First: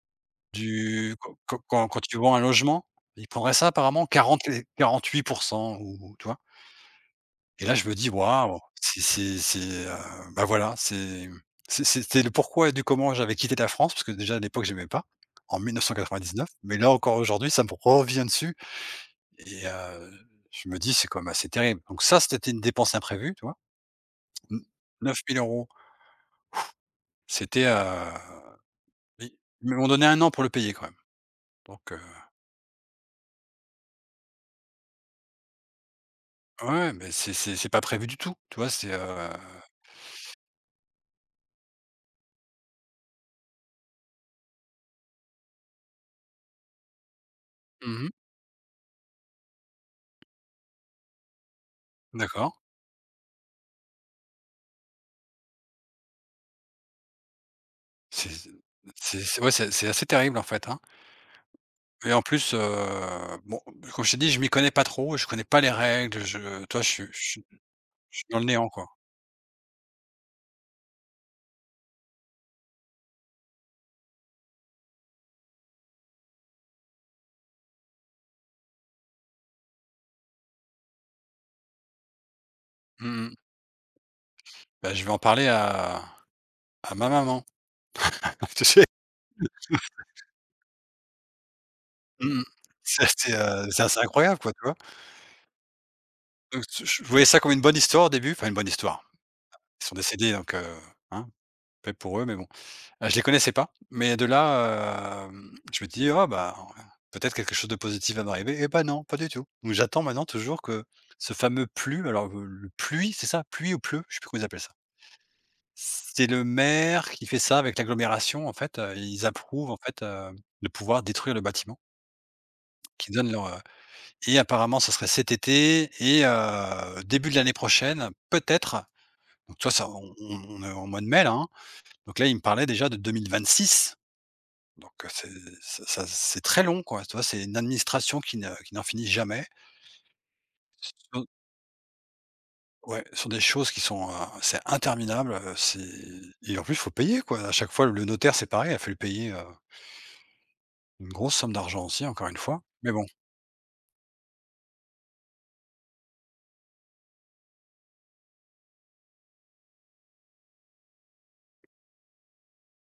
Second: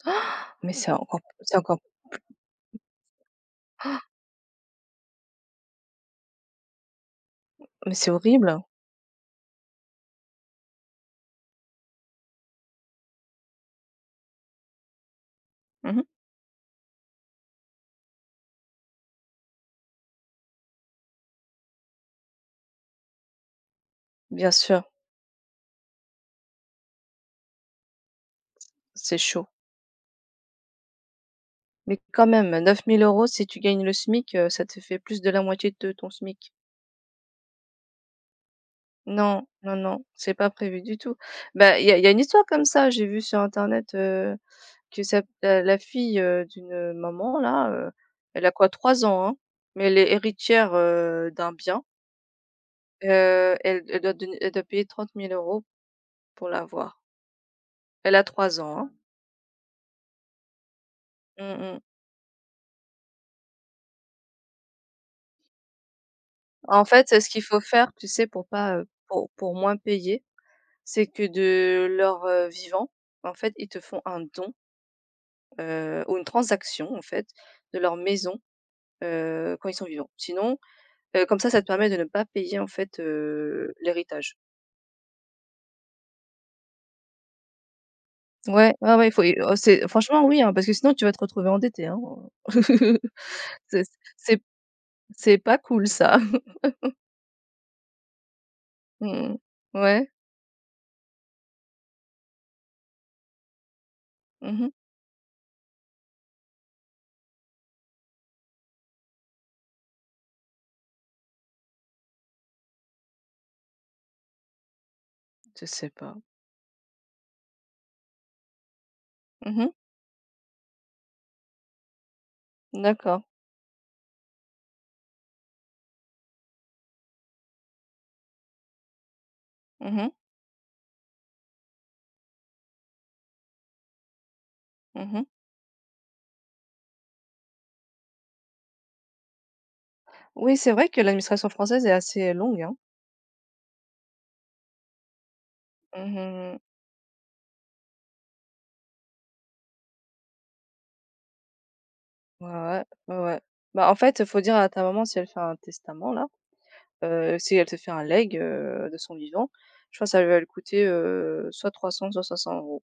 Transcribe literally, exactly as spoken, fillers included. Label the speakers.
Speaker 1: Mais, c'est
Speaker 2: Du
Speaker 1: encore
Speaker 2: quand
Speaker 1: c'est
Speaker 2: quand
Speaker 1: encore p
Speaker 2: quand quand tu vends un logement, ils prendraient ça,
Speaker 1: c
Speaker 2: apparemment quarante, et quarante-huit pour cent ou, tu vois? Et là, je
Speaker 1: Mais,
Speaker 2: me
Speaker 1: c'est
Speaker 2: dis: «Waouh».
Speaker 1: horrible.
Speaker 2: C'est c'est c'est, heu, ben, voilà, c'est, mmh, c'est c'est c'est le pourquoi du comment, j'avais quitté la France parce que déjà à l'époque, j'aimais pas, en mille neuf cents
Speaker 1: Mmh mh.
Speaker 2: quatre-vingt-dix-neuf. Mais là, encore aujourd'hui, ça me revient dessus et, heu, je me dis: «C'est quand même assez terrible». Donc ça, c'était une dépense imprévue, tu vois.
Speaker 1: Bien
Speaker 2: N
Speaker 1: sûr.
Speaker 2: neuf mille euros. C'était, heu,
Speaker 1: C'est
Speaker 2: ils
Speaker 1: chaud.
Speaker 2: ils m'ont donné un an pour le payer quand même, donc, heu.
Speaker 1: Mais, quand même neuf mille euros si tu gagnes le SMIC, heu, ça te fait plus de la moitié de ton SMIC.
Speaker 2: Ouais, ouais, mais c'est c'est c'est pas prévu du tout. Tu vois, c'est, heu.
Speaker 1: Non, non, non, c'est pas prévu du tout. Bah, il y a il y a une histoire comme ça, j'ai vu sur internet, heu, que sa t heu, la fille, heu, d'une, heu, maman là,
Speaker 2: Mmh
Speaker 1: heu,
Speaker 2: mh.
Speaker 1: elle a quoi? trois ans, hein, mais elle est héritière, heu, d'un bien.
Speaker 2: D'accord.
Speaker 1: Heu, elle elle doit donner elle doit payer trente mille euros pour l'avoir. Elle a
Speaker 2: C'est
Speaker 1: trois ans, hein.
Speaker 2: c'est c'est ouais, c'est c'est assez terrible, en fait, hein?
Speaker 1: Mmh mh.
Speaker 2: Et en plus, heu, bon, comme je t'ai dit, je m'y connais pas trop, je connais pas les règles, je tu vois,
Speaker 1: En
Speaker 2: je suis
Speaker 1: fait,
Speaker 2: je
Speaker 1: heu, ce qu'il
Speaker 2: suis
Speaker 1: faut faire, tu
Speaker 2: je suis
Speaker 1: sais,
Speaker 2: dans le
Speaker 1: pour
Speaker 2: néant,
Speaker 1: pas, heu,
Speaker 2: quoi.
Speaker 1: pour pour moins payer, c'est que de leur, heu, vivant, en fait, ils te font un don, heu, ou une transaction, en fait, de leur maison, heu, quand ils sont vivants. Sinon, heu, comme ça, ça te permet de ne pas payer en fait,
Speaker 2: Mmh mh.
Speaker 1: heu, l'héritage.
Speaker 2: Bah, je vais en parler à à ma maman. Tu
Speaker 1: Ouais,
Speaker 2: sais.
Speaker 1: ouais, ouais. Il faut y au c'est franchement, oui, hein, parce que sinon tu vas te retrouver endetté, hein,
Speaker 2: Mmh mh.
Speaker 1: heu,
Speaker 2: Ça, c'était, heu, c'est
Speaker 1: c'est c
Speaker 2: assez
Speaker 1: c'est
Speaker 2: incroyable,
Speaker 1: p
Speaker 2: quoi, tu vois?
Speaker 1: c'est pas cool ça.
Speaker 2: Donc, t j je voyais ça comme une bonne histoire au début, enfin une bonne histoire.
Speaker 1: Mmh.
Speaker 2: Ils sont
Speaker 1: Ouais.
Speaker 2: décédés, donc, heu, hein, paix pour eux, mais bon, heu, je les connaissais pas. Mais de
Speaker 1: Mmh mh.
Speaker 2: là, hem, je m'était dit: «Oh ben, peut-être quelque chose de positif va m'arriver». Eh bah, non, pas du tout. J'attends maintenant toujours que ce fameux PLU, alors le le PLUI, c'est ça? PLUI ou PLU, je sais plus comment ils appellent ça.
Speaker 1: Je sais pas.
Speaker 2: C'est le maire qui fait ça avec l'agglomération. En fait, heu, ils
Speaker 1: Mmh mh.
Speaker 2: approuvent en fait, heu, de pouvoir détruire le bâtiment.
Speaker 1: Mmh
Speaker 2: Qu'ils
Speaker 1: d'accord.
Speaker 2: donnent leur, heu et apparemment, ce serait cet été et heu, début de l'année prochaine, peut-être. Donc tu vois, ça
Speaker 1: Mmh mh.
Speaker 2: on on on est au mois de mai là, hein? Donc là, ils me parlaient déjà de deux mille vingt-six. Donc heu,
Speaker 1: Mmh mh.
Speaker 2: c'est c'est ça c'est très long, quoi. Tu vois, c'est une administration qui ne qui n'en finit jamais.
Speaker 1: Oui c'est vrai
Speaker 2: C
Speaker 1: que
Speaker 2: [unintelligible]
Speaker 1: l'administration française est assez longue, hein?
Speaker 2: Ouais, ce sont des choses qui sont, heu, c'est interminable, heu. C'est
Speaker 1: Mmh, mmh,
Speaker 2: et
Speaker 1: mmh.
Speaker 2: en plus, faut payer quoi. À chaque fois, le notaire, c'est pareil, il a fallu payer, heu une grosse somme d'argent aussi encore une fois.
Speaker 1: Ouais,
Speaker 2: Mais bon.
Speaker 1: ouais. Bah, en fait, il faut dire à ta maman si elle fait un testament là, heu, si elle te fait un leg, heu, de son vivant, je crois ça l va lui coûter, heu, soit trois cents, soit cinq cents euros.